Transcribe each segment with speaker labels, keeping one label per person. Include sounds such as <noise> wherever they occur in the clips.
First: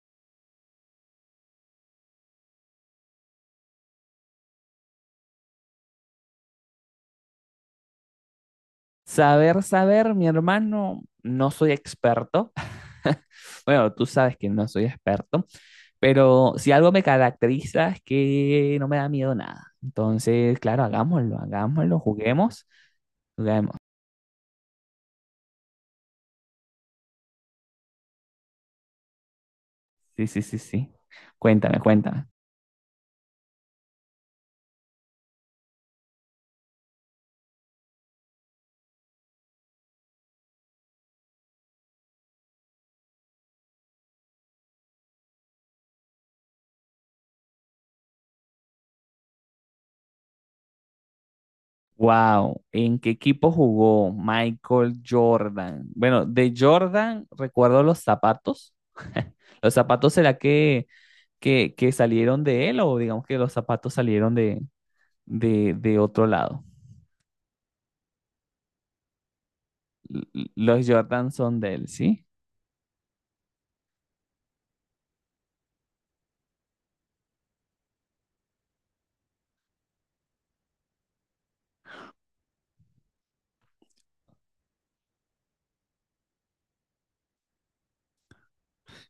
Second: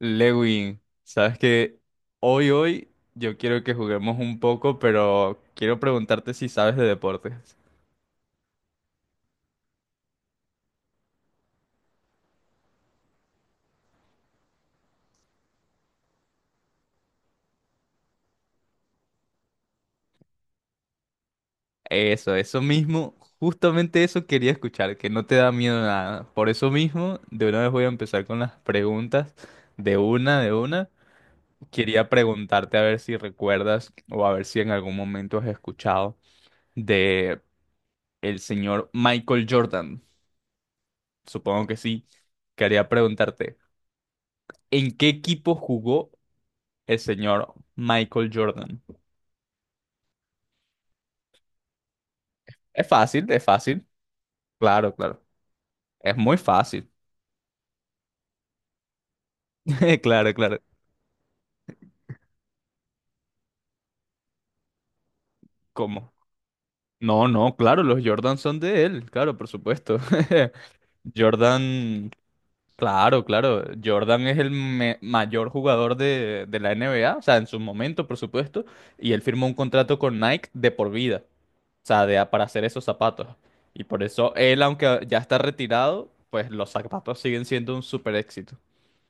Speaker 1: Lewin, sabes que hoy yo quiero que juguemos un poco, pero quiero preguntarte si sabes de deportes.
Speaker 2: Saber, saber, mi hermano, no soy experto. <laughs> Bueno, tú sabes que no soy experto, pero si algo me caracteriza es que no me da miedo nada. Entonces, claro, hagámoslo, hagámoslo,
Speaker 1: Eso
Speaker 2: juguemos,
Speaker 1: mismo,
Speaker 2: juguemos.
Speaker 1: justamente eso quería escuchar, que no te da miedo nada. Por eso mismo, de una vez voy a empezar con las preguntas, de
Speaker 2: Sí,
Speaker 1: una,
Speaker 2: sí,
Speaker 1: de
Speaker 2: sí,
Speaker 1: una.
Speaker 2: sí. Cuéntame,
Speaker 1: Quería
Speaker 2: cuéntame.
Speaker 1: preguntarte a ver si recuerdas o a ver si en algún momento has escuchado de el señor Michael Jordan. Supongo que sí. Quería preguntarte. ¿En qué equipo jugó el señor Michael Jordan?
Speaker 2: Wow,
Speaker 1: Es
Speaker 2: ¿en qué
Speaker 1: fácil, es
Speaker 2: equipo
Speaker 1: fácil.
Speaker 2: jugó
Speaker 1: Claro,
Speaker 2: Michael
Speaker 1: claro.
Speaker 2: Jordan?
Speaker 1: Es
Speaker 2: Bueno,
Speaker 1: muy
Speaker 2: de
Speaker 1: fácil.
Speaker 2: Jordan recuerdo los zapatos. <laughs> ¿Los
Speaker 1: <laughs>
Speaker 2: zapatos
Speaker 1: Claro,
Speaker 2: será
Speaker 1: claro.
Speaker 2: que salieron de él o digamos que los zapatos salieron de
Speaker 1: ¿Cómo?
Speaker 2: otro lado.
Speaker 1: No, no, claro, los Jordan son de él. Claro, por supuesto.
Speaker 2: Los
Speaker 1: <laughs>
Speaker 2: Jordan son de él,
Speaker 1: Jordan,
Speaker 2: ¿sí?
Speaker 1: claro, claro. Jordan es el mayor jugador de la NBA, o sea, en su momento, por supuesto. Y él firmó un contrato con Nike de por vida, o sea, de, para hacer esos zapatos. Y por eso él, aunque ya está retirado, pues los zapatos siguen siendo un super éxito.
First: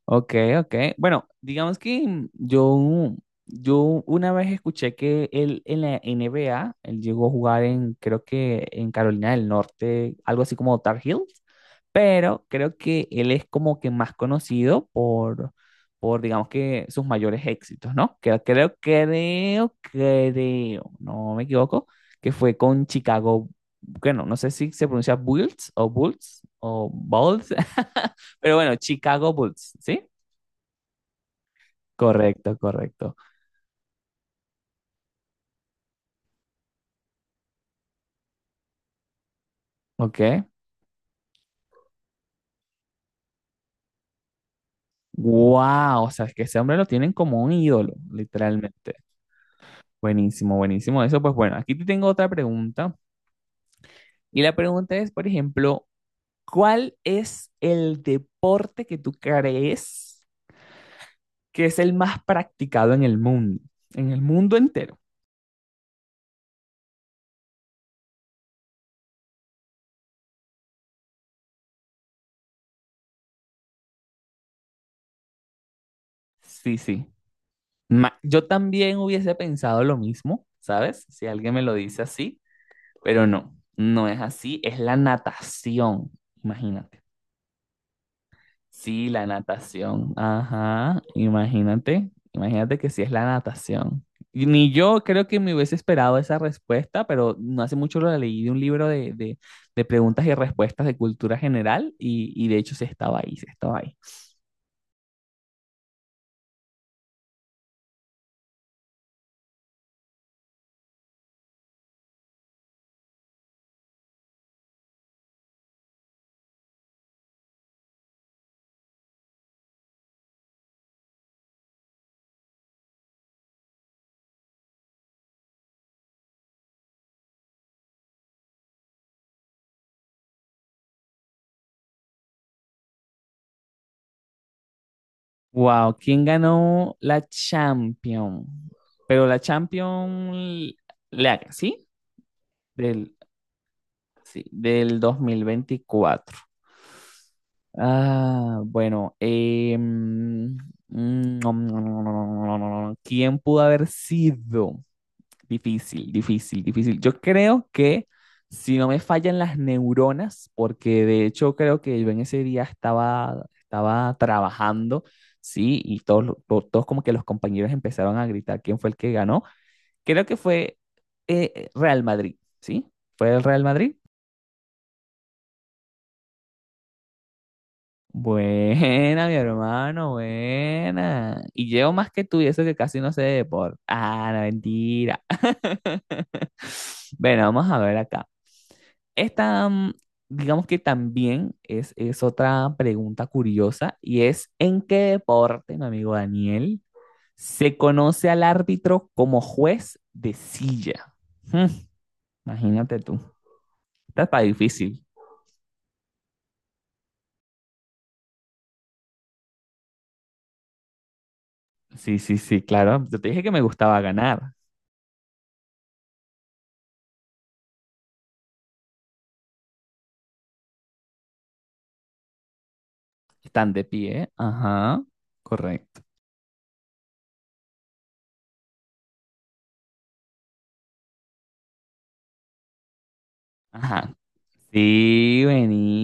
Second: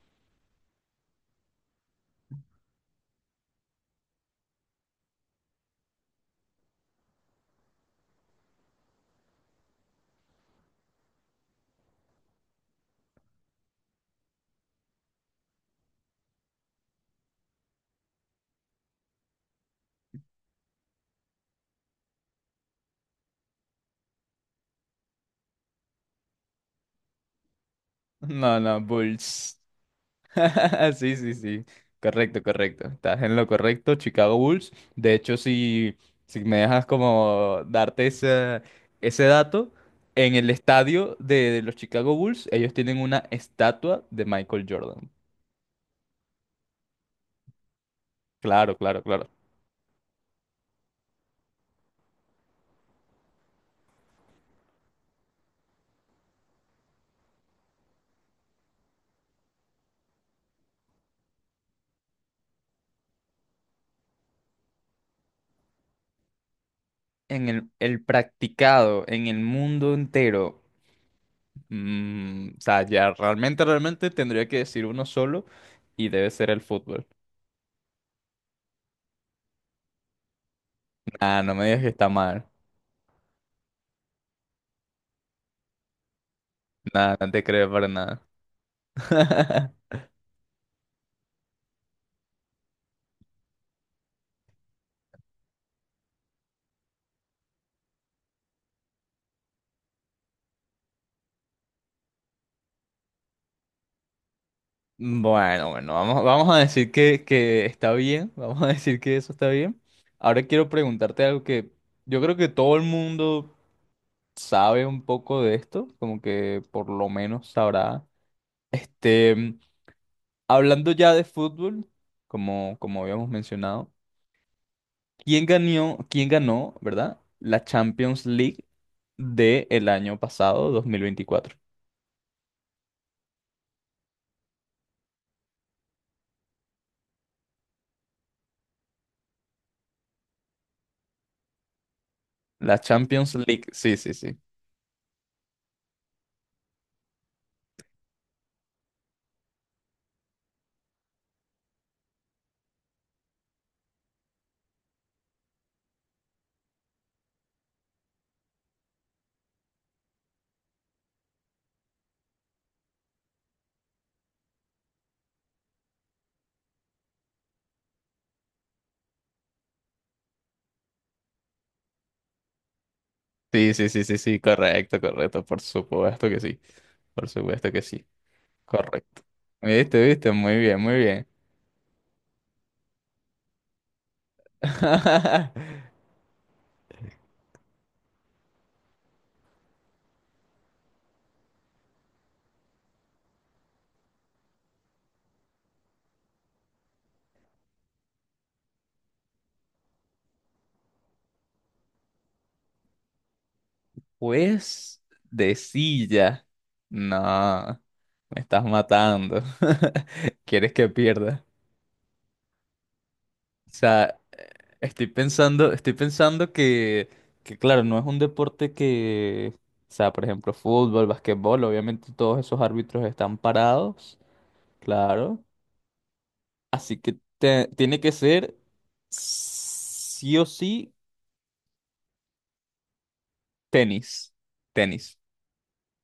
Speaker 2: Ok, ok. Bueno, digamos que yo una vez escuché que él en la NBA, él llegó a jugar en, creo que en Carolina del Norte, algo así como Tar Heels, pero creo que él es como que más conocido por digamos que sus mayores éxitos, ¿no? Creo, no me equivoco, que fue con Chicago. Bueno, no sé si se pronuncia Bulls o Bulls o Bulls, <laughs> pero
Speaker 1: No,
Speaker 2: bueno,
Speaker 1: no,
Speaker 2: Chicago
Speaker 1: Bulls.
Speaker 2: Bulls, ¿sí?
Speaker 1: <laughs> Sí, sí, sí. Correcto,
Speaker 2: Correcto,
Speaker 1: correcto.
Speaker 2: correcto.
Speaker 1: Estás en lo correcto, Chicago Bulls. De hecho, si, si me dejas como darte ese, ese dato, en
Speaker 2: Ok.
Speaker 1: el estadio de los Chicago Bulls, ellos tienen una estatua de Michael Jordan.
Speaker 2: Wow, o sea, es que ese hombre lo tienen como un ídolo,
Speaker 1: Claro,
Speaker 2: literalmente.
Speaker 1: claro, claro.
Speaker 2: Buenísimo, buenísimo. Eso, pues bueno, aquí te tengo otra pregunta. Y la pregunta es, por ejemplo, ¿cuál es el deporte que tú crees que es el más practicado en el mundo? En el mundo entero.
Speaker 1: En el practicado, en el mundo entero. O sea, ya realmente, realmente tendría que decir uno solo y debe ser el
Speaker 2: Sí, sí.
Speaker 1: fútbol.
Speaker 2: Yo también hubiese pensado lo mismo, ¿sabes? Si
Speaker 1: Ah,
Speaker 2: alguien
Speaker 1: no
Speaker 2: me
Speaker 1: me
Speaker 2: lo
Speaker 1: digas que
Speaker 2: dice
Speaker 1: está
Speaker 2: así,
Speaker 1: mal.
Speaker 2: pero no, no es así, es la natación, imagínate.
Speaker 1: Nada, no te creo para nada.
Speaker 2: Sí, la
Speaker 1: <laughs>
Speaker 2: natación. Ajá, imagínate, imagínate que sí es la natación. Y ni yo creo que me hubiese esperado esa respuesta, pero no hace mucho lo leí de un libro de preguntas y respuestas de cultura general y de hecho se estaba ahí, se estaba ahí.
Speaker 1: Bueno, bueno, vamos, vamos a decir que está bien, vamos a decir que eso está bien. Ahora quiero preguntarte algo que yo creo que todo el mundo sabe un poco de esto, como que por lo menos sabrá. Este, Hablando ya de fútbol, como, como habíamos mencionado, quién ganó, verdad, la Champions League del año pasado, 2024?
Speaker 2: Wow, ¿quién ganó la Champions? Pero la Champions League, ¿sí?
Speaker 1: La
Speaker 2: Del,
Speaker 1: Champions League, sí, sí, sí.
Speaker 2: Sí, del 2024. Ah, bueno, mm, <smacks lips> ¿quién pudo haber sido? Difícil, difícil, difícil. Yo creo que si no me fallan las neuronas, porque de hecho creo que yo en ese día estaba trabajando, sí, y todos, todos como que los compañeros empezaron a gritar quién fue el que ganó. Creo que fue Real Madrid, ¿sí? Fue el Real
Speaker 1: Sí, sí,
Speaker 2: Madrid.
Speaker 1: sí, sí, sí, correcto, correcto, por supuesto que sí, por supuesto que sí, correcto.
Speaker 2: Buena, mi
Speaker 1: Viste,
Speaker 2: hermano,
Speaker 1: viste, muy bien, muy bien.
Speaker 2: buena. Y llevo más que tú y eso que casi no sé de deporte. Ah, la mentira. <laughs>
Speaker 1: <laughs>
Speaker 2: Bueno, vamos a ver acá. Esta, digamos que también es otra pregunta curiosa y es, ¿en qué deporte, mi amigo Daniel, se conoce al árbitro como juez de silla? Hmm, imagínate tú. Esta está
Speaker 1: Pues
Speaker 2: difícil.
Speaker 1: de silla. No, me estás matando. <laughs> ¿Quieres que pierda?
Speaker 2: Sí, sí, sí, claro. Yo te dije que me
Speaker 1: O
Speaker 2: gustaba
Speaker 1: sea,
Speaker 2: ganar.
Speaker 1: estoy pensando que claro, no es un deporte que, o sea, por ejemplo, fútbol, basquetbol, obviamente todos esos árbitros están
Speaker 2: Están de
Speaker 1: parados,
Speaker 2: pie. Ajá,
Speaker 1: claro.
Speaker 2: correcto.
Speaker 1: Así que tiene que ser sí o sí
Speaker 2: Ajá,
Speaker 1: tenis. Tenis,
Speaker 2: sí,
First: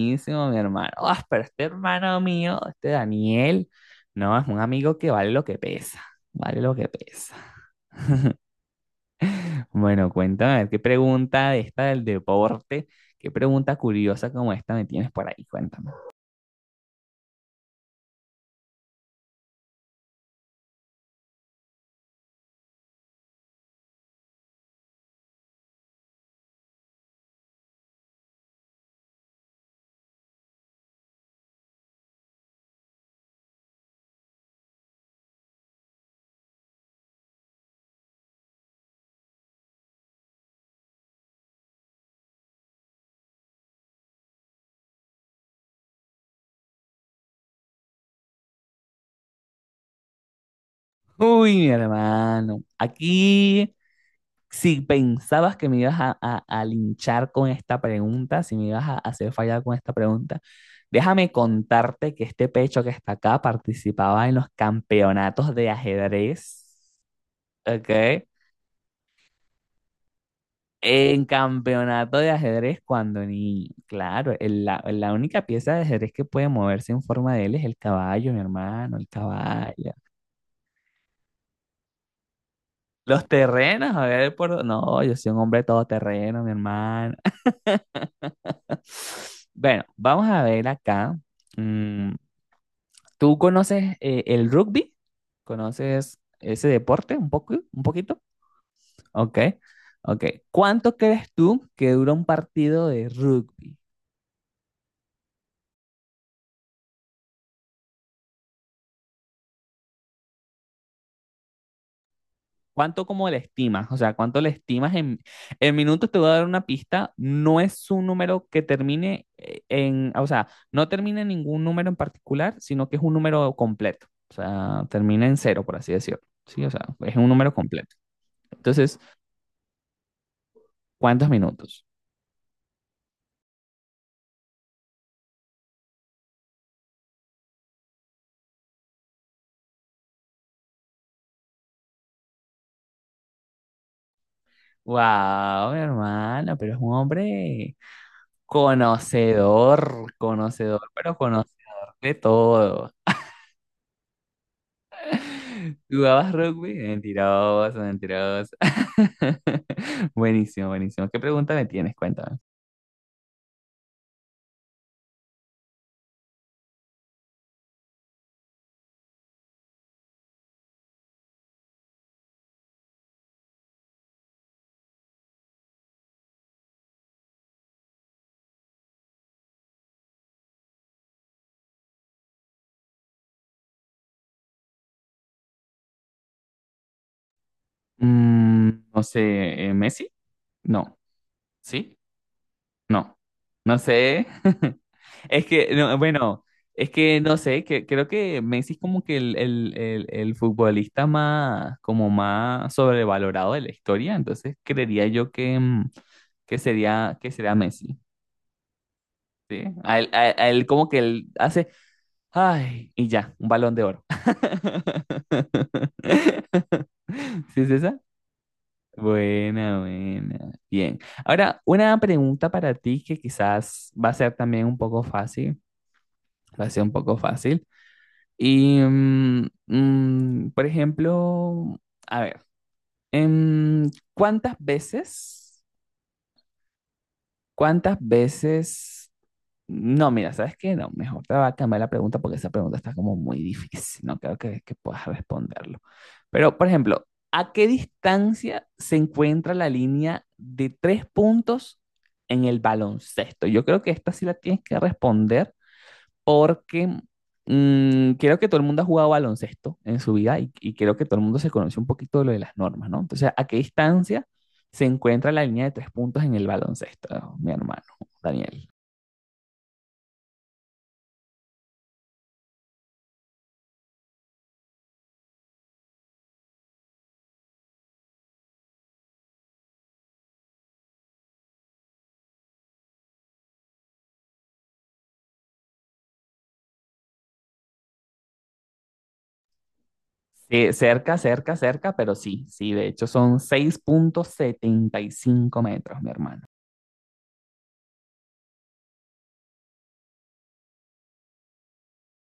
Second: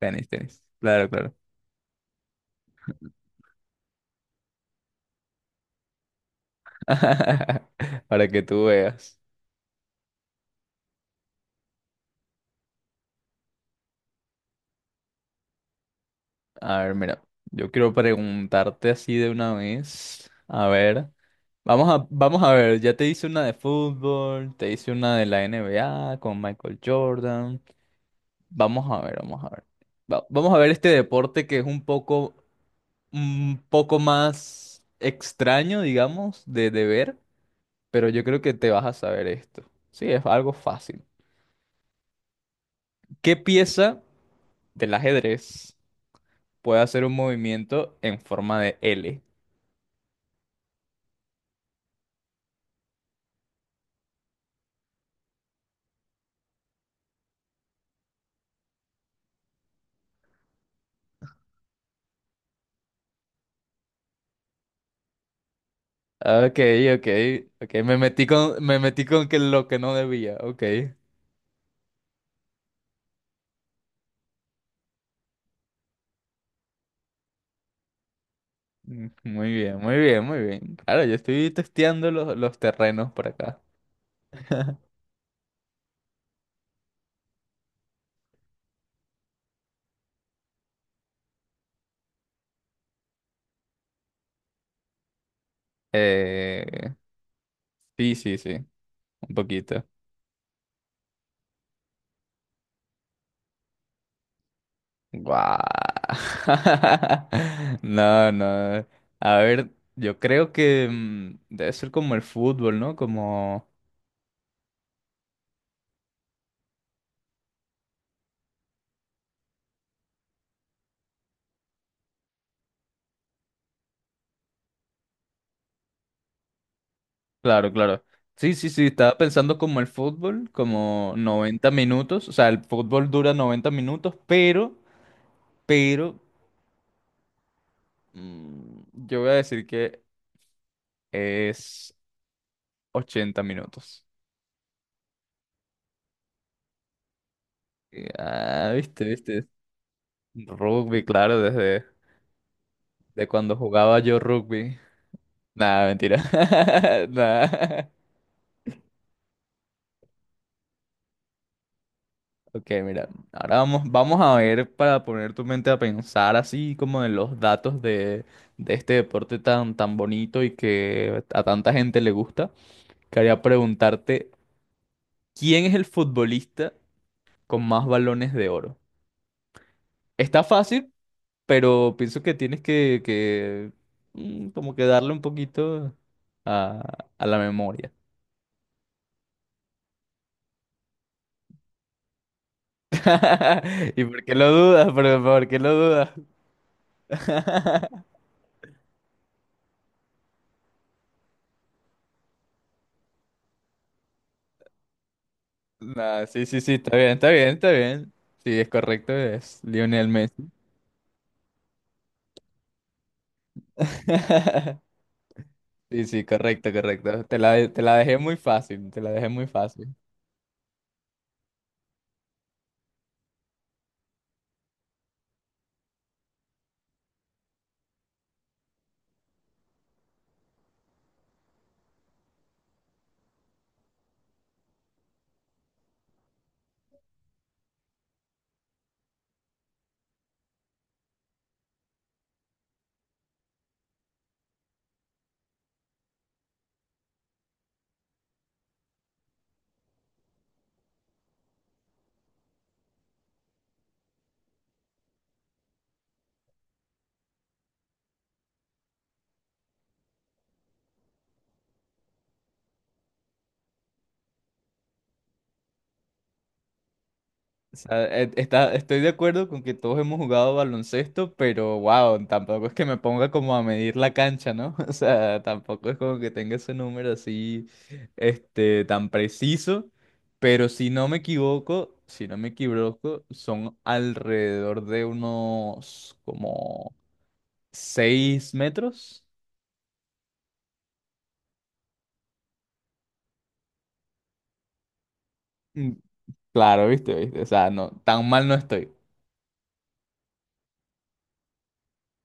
Speaker 1: tenis,
Speaker 2: mi
Speaker 1: tenis.
Speaker 2: hermano.
Speaker 1: Claro,
Speaker 2: Ah,
Speaker 1: claro.
Speaker 2: pero este hermano mío, este Daniel, no, es un amigo que vale lo que pesa, vale lo que pesa.
Speaker 1: <laughs> Para que tú veas.
Speaker 2: <laughs> Bueno, cuéntame, a ver, qué pregunta de esta del deporte, qué pregunta curiosa como esta me tienes por ahí, cuéntame.
Speaker 1: A ver, mira, yo quiero preguntarte así de una vez. A ver, vamos a, vamos a ver, ya te hice una de fútbol, te hice una de la NBA con Michael Jordan. Vamos a ver, vamos a ver. Vamos a ver este deporte que es un poco más extraño, digamos, de ver. Pero yo creo que te vas a saber esto. Sí, es algo fácil. ¿Qué pieza del ajedrez puede hacer un movimiento en forma de L?
Speaker 2: Uy, mi hermano, aquí si pensabas que me ibas a linchar con esta pregunta, si me ibas a hacer fallar con esta pregunta, déjame contarte que este pecho que está acá participaba en los campeonatos de
Speaker 1: Ok,
Speaker 2: ajedrez,
Speaker 1: ok, ok,
Speaker 2: ¿ok?
Speaker 1: me metí con que lo que no debía, ok.
Speaker 2: En campeonato de ajedrez cuando ni, claro, la única pieza de ajedrez que puede moverse en forma de L es el caballo, mi hermano, el
Speaker 1: Muy bien,
Speaker 2: caballo.
Speaker 1: muy bien, muy bien. Claro, yo estoy testeando los terrenos
Speaker 2: Los
Speaker 1: por acá.
Speaker 2: terrenos, a ver
Speaker 1: <laughs>
Speaker 2: no, yo soy un hombre todoterreno, mi hermano. Bueno, vamos a ver acá. Mm, ¿Tú conoces el rugby? ¿Conoces ese
Speaker 1: Eh,
Speaker 2: deporte un poco, un
Speaker 1: sí,
Speaker 2: poquito?
Speaker 1: sí, sí, un
Speaker 2: Ok,
Speaker 1: poquito.
Speaker 2: ok. ¿Cuánto crees tú que dura un partido de rugby?
Speaker 1: Guau. <laughs> No, no. A ver, yo creo que debe ser como el fútbol, ¿no?
Speaker 2: ¿Cuánto como le
Speaker 1: Como...
Speaker 2: estimas? O sea, ¿cuánto le estimas en minutos? Te voy a dar una pista. No es un número que termine o sea, no termina en ningún número en particular, sino que es un número completo. O sea, termina en cero, por así decirlo. Sí, o sea, es un número
Speaker 1: Claro,
Speaker 2: completo.
Speaker 1: claro. Sí, sí, sí,
Speaker 2: Entonces,
Speaker 1: estaba pensando como el fútbol, como
Speaker 2: ¿cuántos
Speaker 1: 90
Speaker 2: minutos?
Speaker 1: minutos. O sea, el fútbol dura 90 minutos, pero, yo voy a decir que es 80 minutos.
Speaker 2: Wow, mi hermano, pero es un hombre
Speaker 1: Y, ah, viste, viste.
Speaker 2: conocedor, conocedor,
Speaker 1: Rugby,
Speaker 2: pero
Speaker 1: claro, desde
Speaker 2: conocedor de todo.
Speaker 1: de cuando jugaba yo rugby. Nada, mentira.
Speaker 2: ¿Jugabas rugby?
Speaker 1: <laughs>
Speaker 2: Mentiroso,
Speaker 1: Nah.
Speaker 2: mentiroso. <laughs> Buenísimo, buenísimo. ¿Qué pregunta me tienes? Cuéntame.
Speaker 1: Ok, mira, ahora vamos, vamos a ver para poner tu mente a pensar así como en los datos de este deporte tan, tan bonito y que a tanta gente le gusta. Quería preguntarte, ¿quién es el futbolista con más balones de oro? Está fácil, pero pienso que tienes que, como que darle un poquito a la memoria.
Speaker 2: No sé, ¿Messi? No, ¿sí? No, no
Speaker 1: <laughs> ¿Y por
Speaker 2: sé.
Speaker 1: qué lo
Speaker 2: <laughs>
Speaker 1: dudas?
Speaker 2: Es
Speaker 1: Por qué
Speaker 2: que,
Speaker 1: lo
Speaker 2: no,
Speaker 1: dudas?
Speaker 2: bueno, es que no sé, que
Speaker 1: <laughs>
Speaker 2: creo que Messi es como que el futbolista más, como más sobrevalorado de la historia, entonces creería yo que,
Speaker 1: Nah, sí,
Speaker 2: que
Speaker 1: sí, sí, está bien,
Speaker 2: sería,
Speaker 1: está
Speaker 2: que
Speaker 1: bien,
Speaker 2: sería
Speaker 1: está
Speaker 2: Messi,
Speaker 1: bien. Sí, es correcto, es
Speaker 2: ¿sí? A
Speaker 1: Lionel
Speaker 2: él, a- a
Speaker 1: Messi.
Speaker 2: él como que él hace, ay, y ya, un balón de oro.
Speaker 1: <laughs> Sí, sí, correcto,
Speaker 2: <laughs>
Speaker 1: correcto.
Speaker 2: ¿Sí es
Speaker 1: Te la
Speaker 2: esa?
Speaker 1: dejé muy fácil, te la dejé muy
Speaker 2: Buena,
Speaker 1: fácil.
Speaker 2: buena. Bien. Ahora, una pregunta para ti que quizás va a ser también un poco fácil, va a ser un poco fácil. Y, por ejemplo, a ver, em, ¿cuántas veces, cuántas veces no, mira, ¿sabes qué? No, mejor te va a cambiar la pregunta porque esa pregunta está como muy difícil. No creo que puedas responderlo. Pero, por ejemplo, ¿a qué distancia se encuentra la línea de tres puntos en el baloncesto? Yo creo que esta sí la tienes que responder porque creo que todo el mundo ha jugado baloncesto en su vida y creo que todo el mundo se conoce un poquito de lo de las normas, ¿no? Entonces, ¿a qué distancia se encuentra la línea de tres puntos en el baloncesto, mi
Speaker 1: O
Speaker 2: hermano
Speaker 1: sea,
Speaker 2: Daniel?
Speaker 1: está, estoy de acuerdo con que todos hemos jugado baloncesto, pero wow, tampoco es que me ponga como a medir la cancha, ¿no? <laughs> O sea, tampoco es como que tenga ese número así, este, tan preciso. Pero si no me equivoco, si no me equivoco, son alrededor de unos como 6 metros.
Speaker 2: Sí, cerca, cerca, cerca, pero sí, sí, de hecho son seis punto setenta y cinco
Speaker 1: Mm,
Speaker 2: metros, mi hermano.
Speaker 1: Claro, viste, viste. O sea, no, tan mal no estoy.